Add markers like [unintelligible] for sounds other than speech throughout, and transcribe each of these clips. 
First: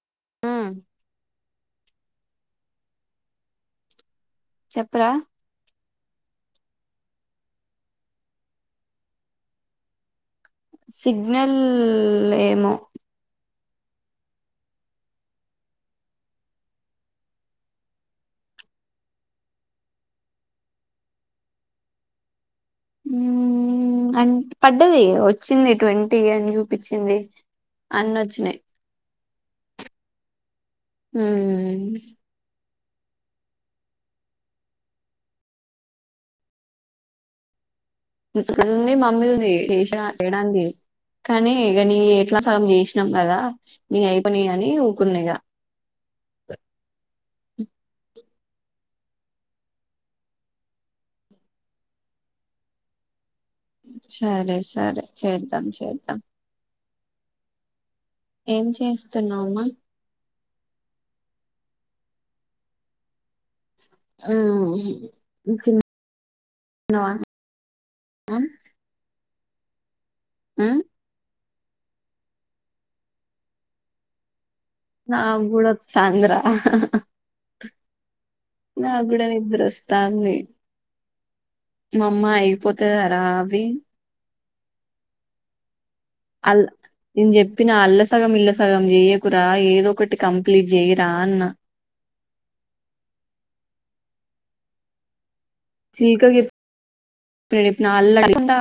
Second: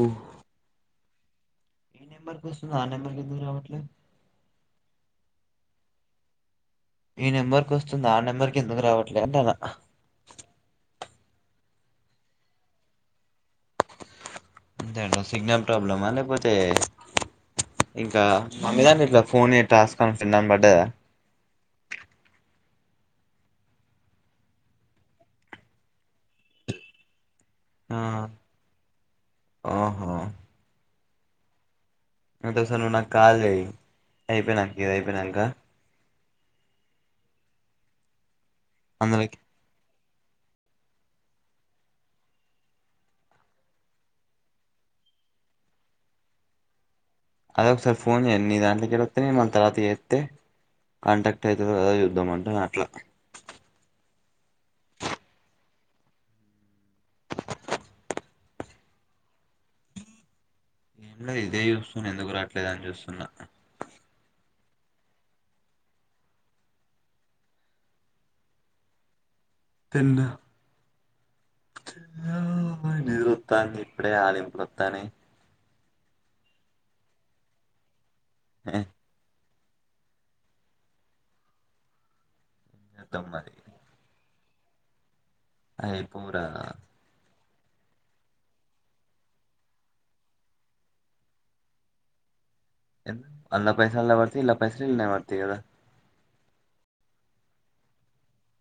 అ మ్మ్ నెంబర్ వస్తుంది గా ఆ నెంబర్ కి ఎందుకు రావట్లేద్ చెప్పరా ఈ నెంబర్కి వస్తుంది ఆ నెంబర్ కి ఎందుకు రావట్లేద్ అంటనా సిగ్నల్ల్ ఏమో అంతేంట సిగ్నల్ ప్రాబ్లమా లేకపోతే ఇంకా మమ్మీదాంట్లో ఇట ఫోన్ ఎ టాస్కని ఫ్రెండ్ అని వడ్దాదా. మ్మ్ అన్ పడ్డది వచ్చింది ట్వంటీ అని చూపిచ్చింది ఆ ఓహో హ్మ్ ఒకటే సారి నువ్ నాకు కాల్ చేయ్ అయిపోనాక ఇది అయిపోయినాంక. అన్నీ మా మీదుంది వేషినా చేయడానికి కానీ ఇగ నీ ఎట్లా సగం చేసినాం కదా నీ అయిపోనా అని ఊకున్నా ఇగ. అదే ఒకసారి ఫోన్ చెయ్ ని దాంట్లోకి కెలోత్నాయి ఏమో మన తరువాత జెతే కాంటాక్ట్ అయితదో కాదో చూద్దామంటనా అట్లా సరే సరే చేద్దాం చేద్దాం ఏం చేస్తున్నావ్ మా ఏం లేదు ఇదే చూస్తన ఎందుకు రాట్లేదు అని చూస్తున్నా మ్మ్ తిన్ న్నావ ఆ తిన్న మ్మ్ నిద్రొత్తంది ఇప్పుడే ఆవలింపులు వత్ నాక్ గూడ త్తంది రా ఏం నాగ్ గుడ నిద్రోస్ త్తంది మా అమ్మా యి పోతదిర చేద్దాం మరి అవి ఐ బొమ్మా లోన పిన అల్ల సగం ఇల్ల సగం చెయ్యకురా ఏదో ఒకటి కంప్లీట్ చెయరా అన్న ఎన్ ఆళ్ల పైసలు ఆళ్ల పడుతాయ్ ఇళ్ల పైసలు ఇళ్లకు పడతాయి కదా సీక ఇప్ [unintelligible] నే చెప్ప అళకుడా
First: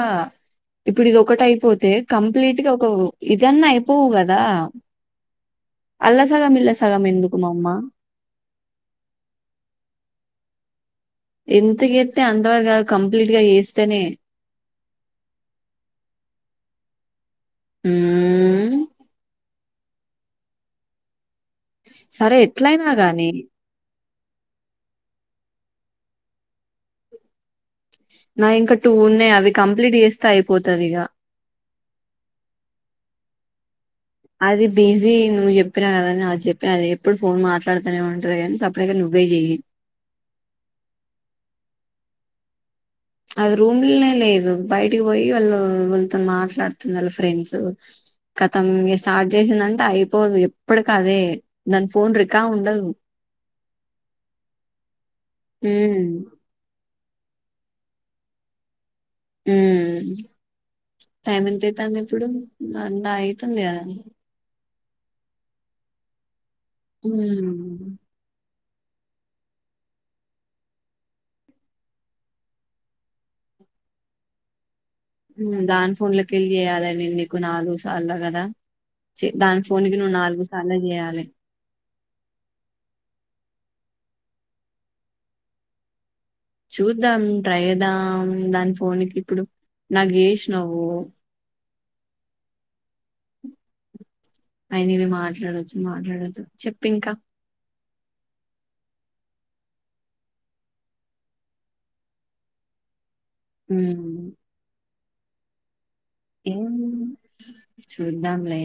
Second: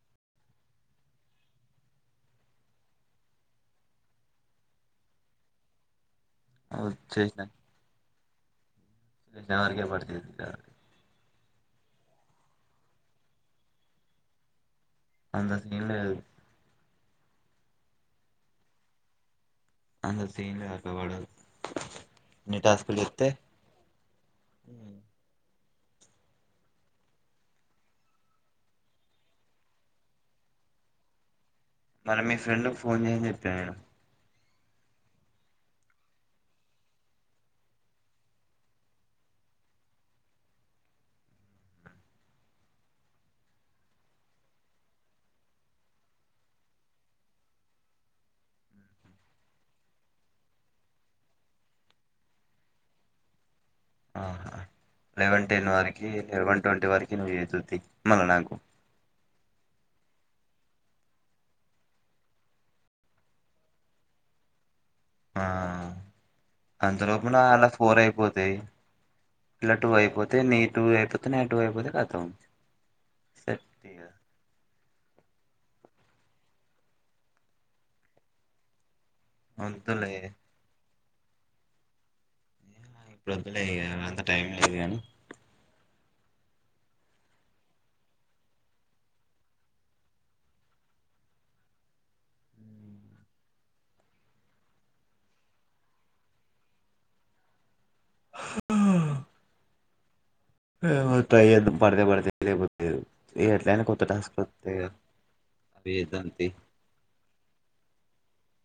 ఇప్పుడు ఇదోకటి అయిపోతే కంప్లీట్ గా ఒక ఇదన్నా అయిపోవు కదా అల్లా సగం ఇల్లా సగం ఎందుకు అమ్మా నాలాగే పడుతది బిడ్డ ఎంతకేతె అంతవరక్ కంప్లీట్ గా చేస్తేనే అంత సీన్ లేదు మ్మ్మ్ అంత సీన్ లేదు [unintelligible] సరే ఇన్ని ఎట్లయినా టాస్కులు చెత్తే గాని నా ఇంకా టూ ఉన్నాయి అవి కంప్లీట్ చేస్తే అయిపోతది ఇగ మన మీ ఫ్రెండ్ కు ఫోన్ జెసి జెప్పిన నేను అది బిజీ నువ్వు చెప్పినా కదాని అది చెప్పి అది ఎప్పుడు ఫోన్ మాట్లాడుతానే ఉంటది కానీ సప్డగా నువ్వే చెయ్యి అది రూమ్ లోనే లేదు బయటికి పోయి వాళ్ళు ఒల్తో మాట్లాడుతుంది వాళ్ళ ఫ్రెండ్స్ గతం ఇ స్టార్ట్ చేసిందంటే అయిపోదు ఎప్పటిక అదే దాని ఫోన్ రికా ఉండదు ఆ లెవెన్ టెన్ ఉమ్ వరకి వన్ ట్వంటీ వర్ ఎరవై ఏదోతి మన నాకు మ్ టైం ఎంత అయితది ఇప్పుడు నా అవుతుంది అదా ఆ అంతలోపల ఉమ్ అలా ఫోర్ అయిపోతాయి ఇలా టూ అయిపోతే నీ టూ అయిపోతే నే టూ అయిపోతే రాత్ సరి పై ఇక దాని ఫోన్లకి ఎళ్ళి చేయ్యాలి నేను నీకు నాలుగు సార్లు కదా దాని ఫోకి వద్దులే నువ్వు నాలుగు సార్లు జెయాలి వద్లే ఇగ అంత టైం లేదుగాను చూద్దాం ట్రై చేద్దాం దాని ఫోన్కి ఇప్పుడు దానికి ఎష్ణవ్ గని అయిన ఇవి మాట్లాడొచ్చు మాట్లాడొదు చెప్పింకా ఆ తయదు పడితే పడితే లేపోతేదు ఎట్లయిన కొత్త మ్మ్. టాస్క్లు వస్తన్నాయి ఏం చూద్దాంలే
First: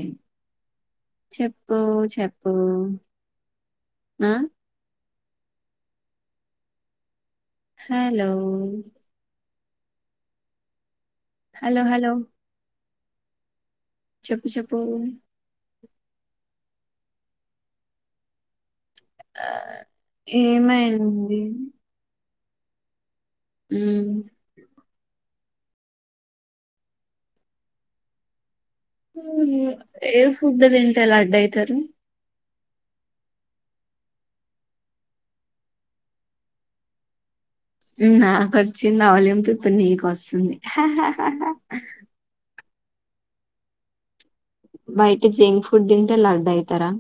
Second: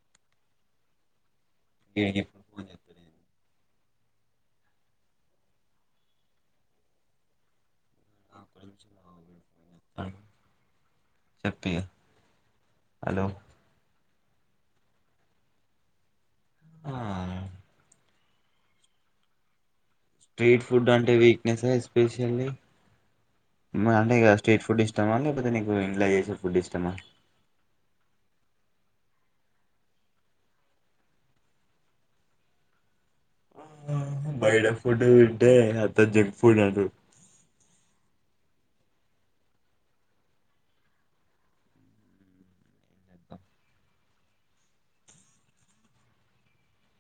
చెప్పు ఇగ ఎప్పుడు చెప్పు ఫోన్ చేత్తడు ఈడు ఆ హలో ఆ ఒక్క నిమిషం ఆగు వీడు ఫోన్ చేత్తాండు చెప్పు ఇగ హలో హలో హలో చెప్పు చెప్పు ఆ ఆ స్ట్రీట్ ఫుడ్ అంటే వీక్నెసా ఎస్పీషీయల్లీ అంటే మ్మ్. ఇక స్ట్రీట్ ఫుడ్ ఇష్టమా లేక నీకు ఇంట్లో చేసిన ఫుడ్ ఇష్టమా ఏ ఫుడ్ తింటే ఎలా అడ్ అయితారు బయట ఫుడ్ తింటే అంత జంక్ ఫుడ్ అంట నాకు వచ్చింది ఆవలింపు ఇప్పుడు నీకు వస్తుంది బయట జంక్ ఫుడ్ తింటే లడ్డు అయితరా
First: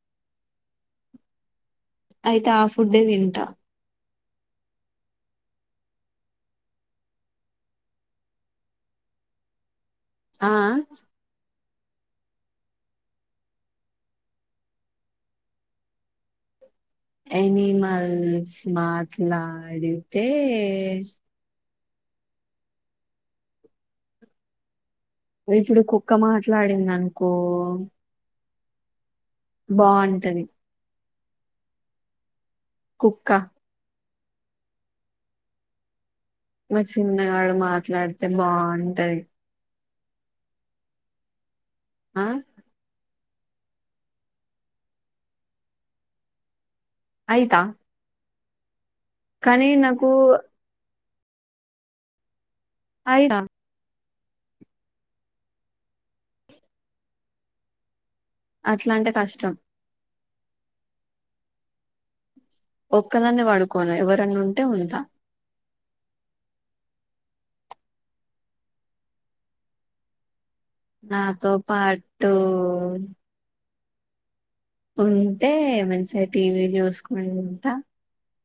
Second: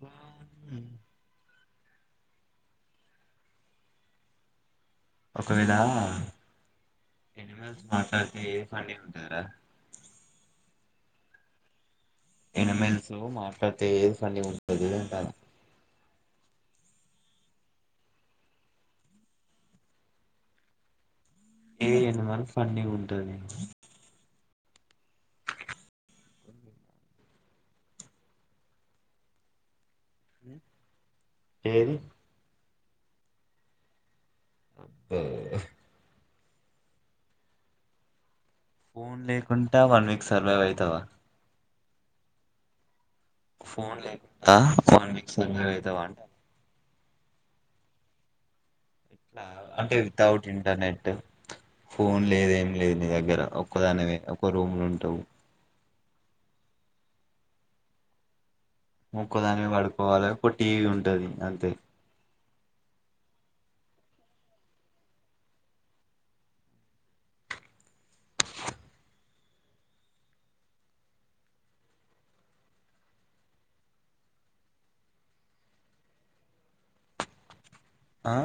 ఆ అయితే ఆ ఫుడ్డే తింటా ఒకవేళ ఎని మాట్లాడితే ఏ ఫన్న ఉంటారా ఆ ఎమెనుసులు మాటతే ఏది పని ఉంటదు అంట ఎనిమల్స్ మాట్లాడితే ఏదిన్న మన ఫన్నీగా ఉంటంది నను ఇప్పుడు కుక్క మాట్లాడింద అనుకో బాగుంటడి అంటది ఏది కుక్క అ మ చిన్నగాళ్ళు మాట్లాడుత బాగు అంటయి ఫోన్ లేకుంటా వన్ వక్ సర్వైవ్ అయి అ ఆ ఫోన్ లేకుండా ఫోన్ మిక్స్ అవుతావా అంటా ఆయతా ఇట్లా అంటే వితౌట్ ఇంటర్నెట్ ఫోన్ లేదేం లేదు అయితా దగ్గర ఒక్కదానివి ఒక రూమ్లు ఉంటావు అట్లా అంటే కష్టం ఇక్కదాని పడుకోవాలి ఒక టీవ ఉంటా ఉంటది అంతే ఒక్కదాన్న వాడుకోను ఎవరన్నా ఉంటే ఉదా నాతో పాటు ఉంటే మంచిగా టీవీ చూసుకుని ఉంట ఆ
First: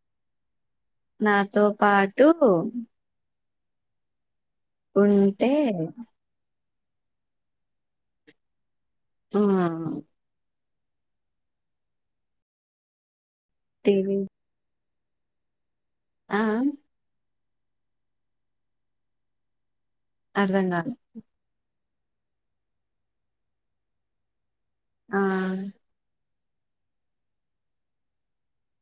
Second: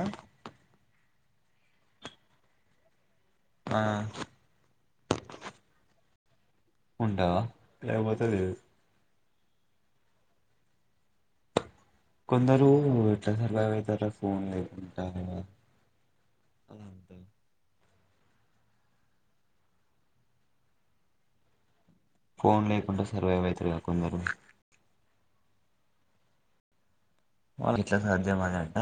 నాతో పాటు ఆ కుంట ఉంటావా లేకపోతేది ఆ కొందరు స తార టీవీ ఫోన్ ఆ ఆ అరదంగా ఫోన్ లేకుండా సర్వైవ్తురుగా కొందరు ఆ వాళ్ళ ఇట్లా సాధ్య అదంట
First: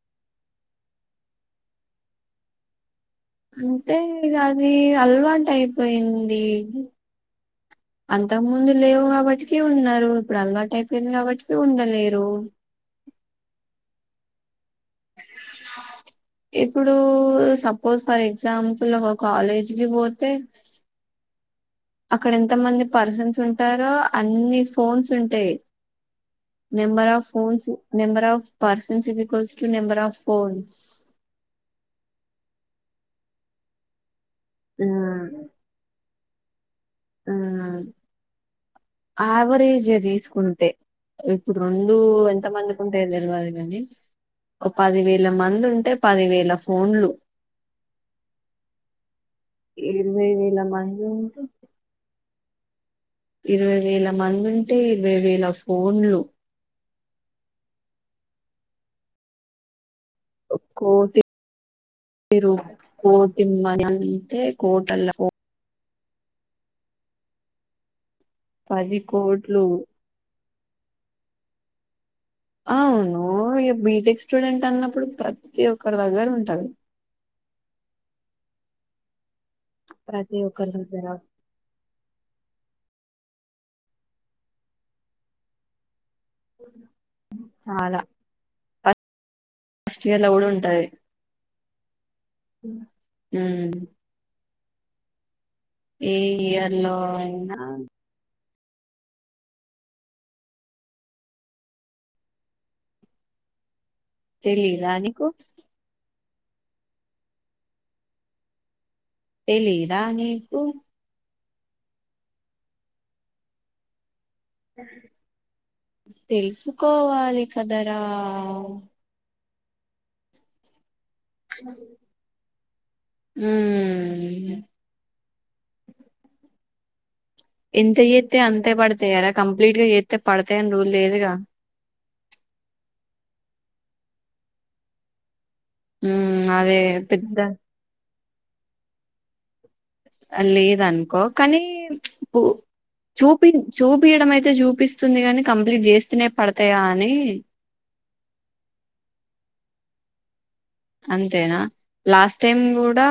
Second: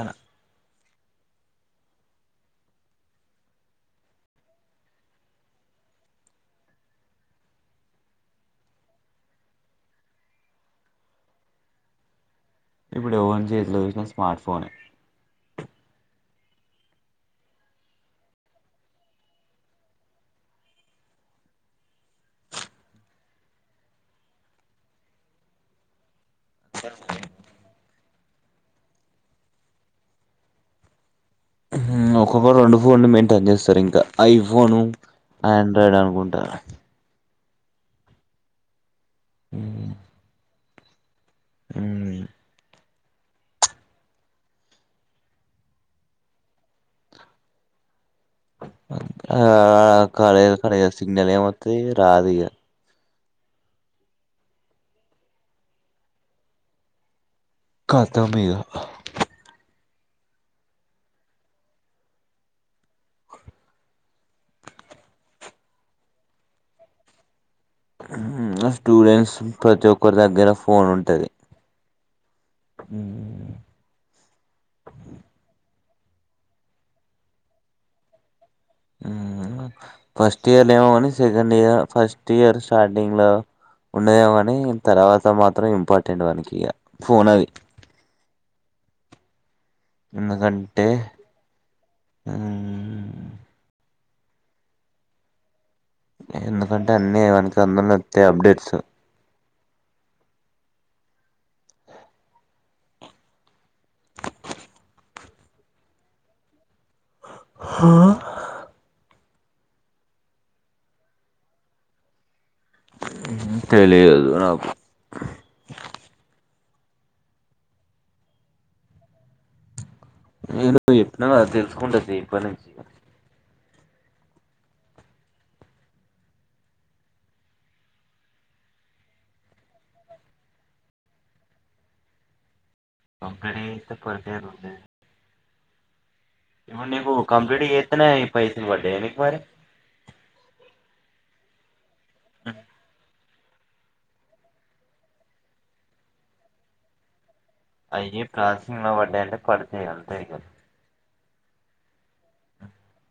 అంతే ఇ అది అల్వాట్ అయిపోయింది అంతకు ముందు లేవు కాబట్టిక ఉన్నారు ఇప్పుడు అల్వాటు అయిపోయింది కాబట్టిక ఉండలేరు ఇప్పుడు ఓన్ చేయట్లే చ స్మార్ట్ ఫోన్ ఇప్పుడు సపోజ్ ఫర్ ఎగ్జాంపుల్ ఒక కాలేజీ కి పోతే అక్కడ ఎంత మంది పర్సన్స్ ఉంటారో అన్ని ఫోన్స్ ఉంటాయి number of phones number of persons is equals to number of phones క్కొక్క రెండు ఫోన్లు మెయింటైన్ చేస్తారు ఇంకా ఐఫోను మ్ ఆండ్రాయిడ్ అనుకుంటు అ ఆ యావరేజే తీసుకుంటే ఇప్పుడు రెండు ఎంత మంది ంటా తెలివదు కాని ఒక పది వేల మంది ఉంటే పది వేల ఫోన్లు ఆ ఇరవై కడ వేల కడ మంది సిగ్నలే ఉంటే మత్త రాదుగా ఇరవై వేల మంది ఉంటే ఇరవై వేల ఫోన్లు కతమ ఇగా కోటిటి కోటి మంది అంతే కోట అల పది స్టూడెంట్స్ కోట్లు ప్రతి ఒక్కరి దగ్గర ఫోన్ ఉంటుంది అవును బిటెక్స్ స్టూడెంట్ అన్నప్పుడు ప్రతి ఒక్కరి దగ్గర ఉంటారు ప్రతి ఫస్ట్ ఇయర్ ఒక్కరి దగ్గర ఏమని second year first year starting లో ఉండదేో కానీ తర్వాత మాత్రం ఇంపార్టెం నికి ఫోనాది చాలా ఫస్ట్ ఇయర్ లో కూడా ఉంటాది ఎందుకంటే హ ఇయర్ ఎందుకంటే లో అన్నీ అయినా మనకి అందస్త అప్డేట్ తెలి రానికు హా తెలియదా నీకు. తెలియదు నాకు తెలుసు కోవాలిఖదరా ఏ యప్పనాల్ అల్ సుండస పన చేయ ఆ ఇంత చేస్తతే అంతే పడతాయారా కంప్లీట్గా చేస్తతే పడతాయని రూ లేదుగా పంగడతే పడుదే రంది మ్మ్ అదే ఇవన్ నకు పెద్ద కంప్లీట్ తేనే పైసను పడ్డ ఎకు మర లేద అనుకో కానీ చూపి చూపయడం అయితే చూపిస్తుంది కాని కంప్లీట్ చేస్తూనే పడతాయా అని అయ్యే ప్రాసెసింగ్ లో పడ్డాయంటే, పడితయి అంతే ఇగ అంతేనా లాస్ట్ టైం కూడా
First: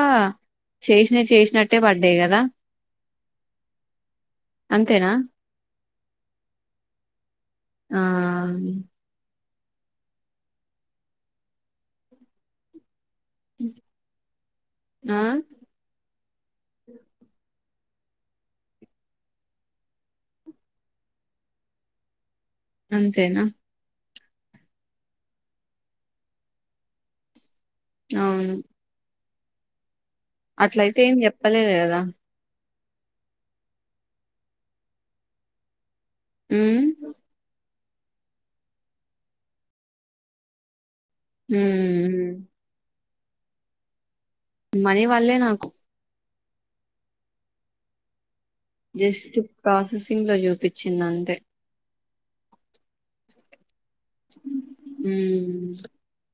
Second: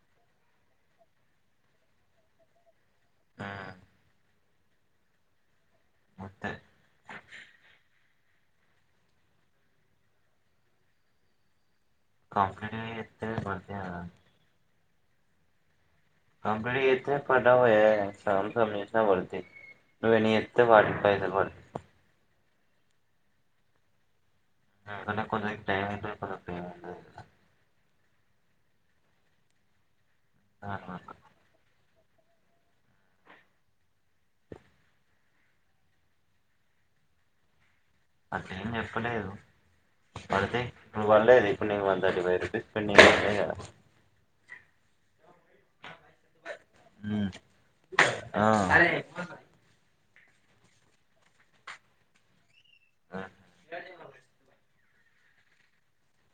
చేసినయి చేసినట్టే పడ్డయి కదా! మ్మ్ అంతేనా అంతే ఆ కంప్లీట్ గా తే పడుతాయ రా ఆ కంప్లీట్ చేత్తె పడవు వే, సగం సగం చేసిన పడుతయి. నువు ఎన్ని జేత్తె వాటికి పైసలు పడు అంతేనా అంటే కొంచెం టైం [unintelligible] అవును అట్లయితే ఏం చెప్పలేదు కదా. మ్మ్ అట్లేం చెప్పలేదు పడుతయి. నువు పడ్లేదు ఇప్పుడు నీపు వన్ తర్టి ఫైవ్ మ్మ్ రూపీస్ పెం [inaudible] మనీ వడ్లే నాకు. మ్మ్ జస్ట్ ప్రాసెస్ ఇండ్లో చూపించింది అంతే. ఆ హా మ్మూ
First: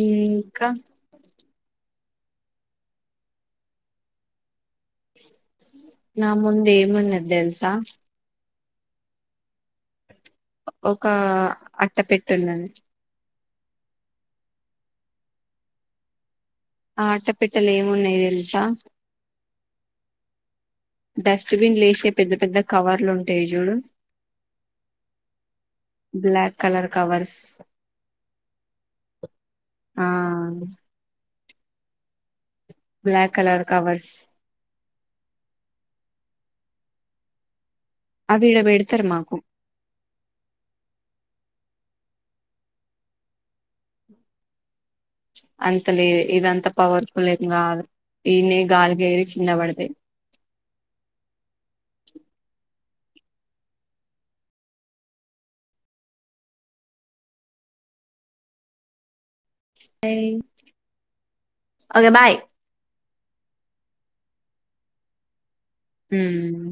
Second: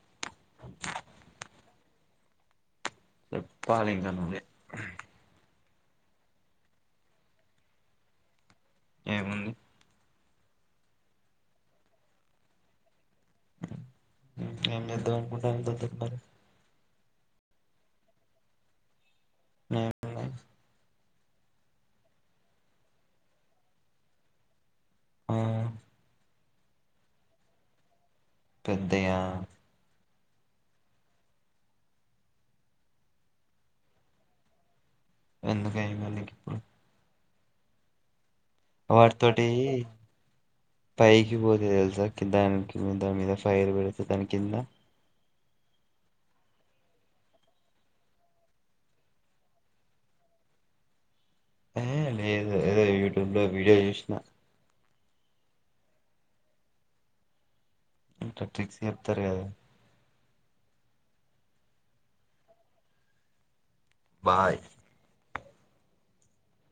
ఇంకా చెప్పాలి ఇంక నువ్వే నా ముందు ఏమున్నది తెల్సా. ఏముంది ఒక అట్ట పెట్టుందన్ ఏం చేద్దాం అనుకుంటున్నారు దాని తోటి మరి ఆ అట్టపెట్టలో ఏమున్నాయో తెలుసా. మే [unintelligible] డస్ట్బిన్లా ఏసే పెద్ద పెద్ద కవర్లు ఉంటయి చూడు అ బ్లాక్ కలర్ కవర్స్ పెద్దయా? ఆ బ్లాక్ కలర్ కవర్స్ ఎందుకే మళ్ళీ గిప్పుడు అవి ఈడ పెడతారు మాకు వాటీతోటీ పై గ్గిపోతే తెలుసా కిదా దాని కిందా దాన్ మీద ఫైర్ పెడితే దాని కింద అంత లేదు ఇదంత పవర్ఫుల్ ఏం కాదు. ఈన్నే గాలికి ఏగిరి కింద పడితే. ఏ లేదు ఏదో యూట్యూబ్ లో వీడియో చూసినా అంత ట్రిక్స్ చెప్తారు కదా ఓకే బాయ్ బాయ్ మ్మ్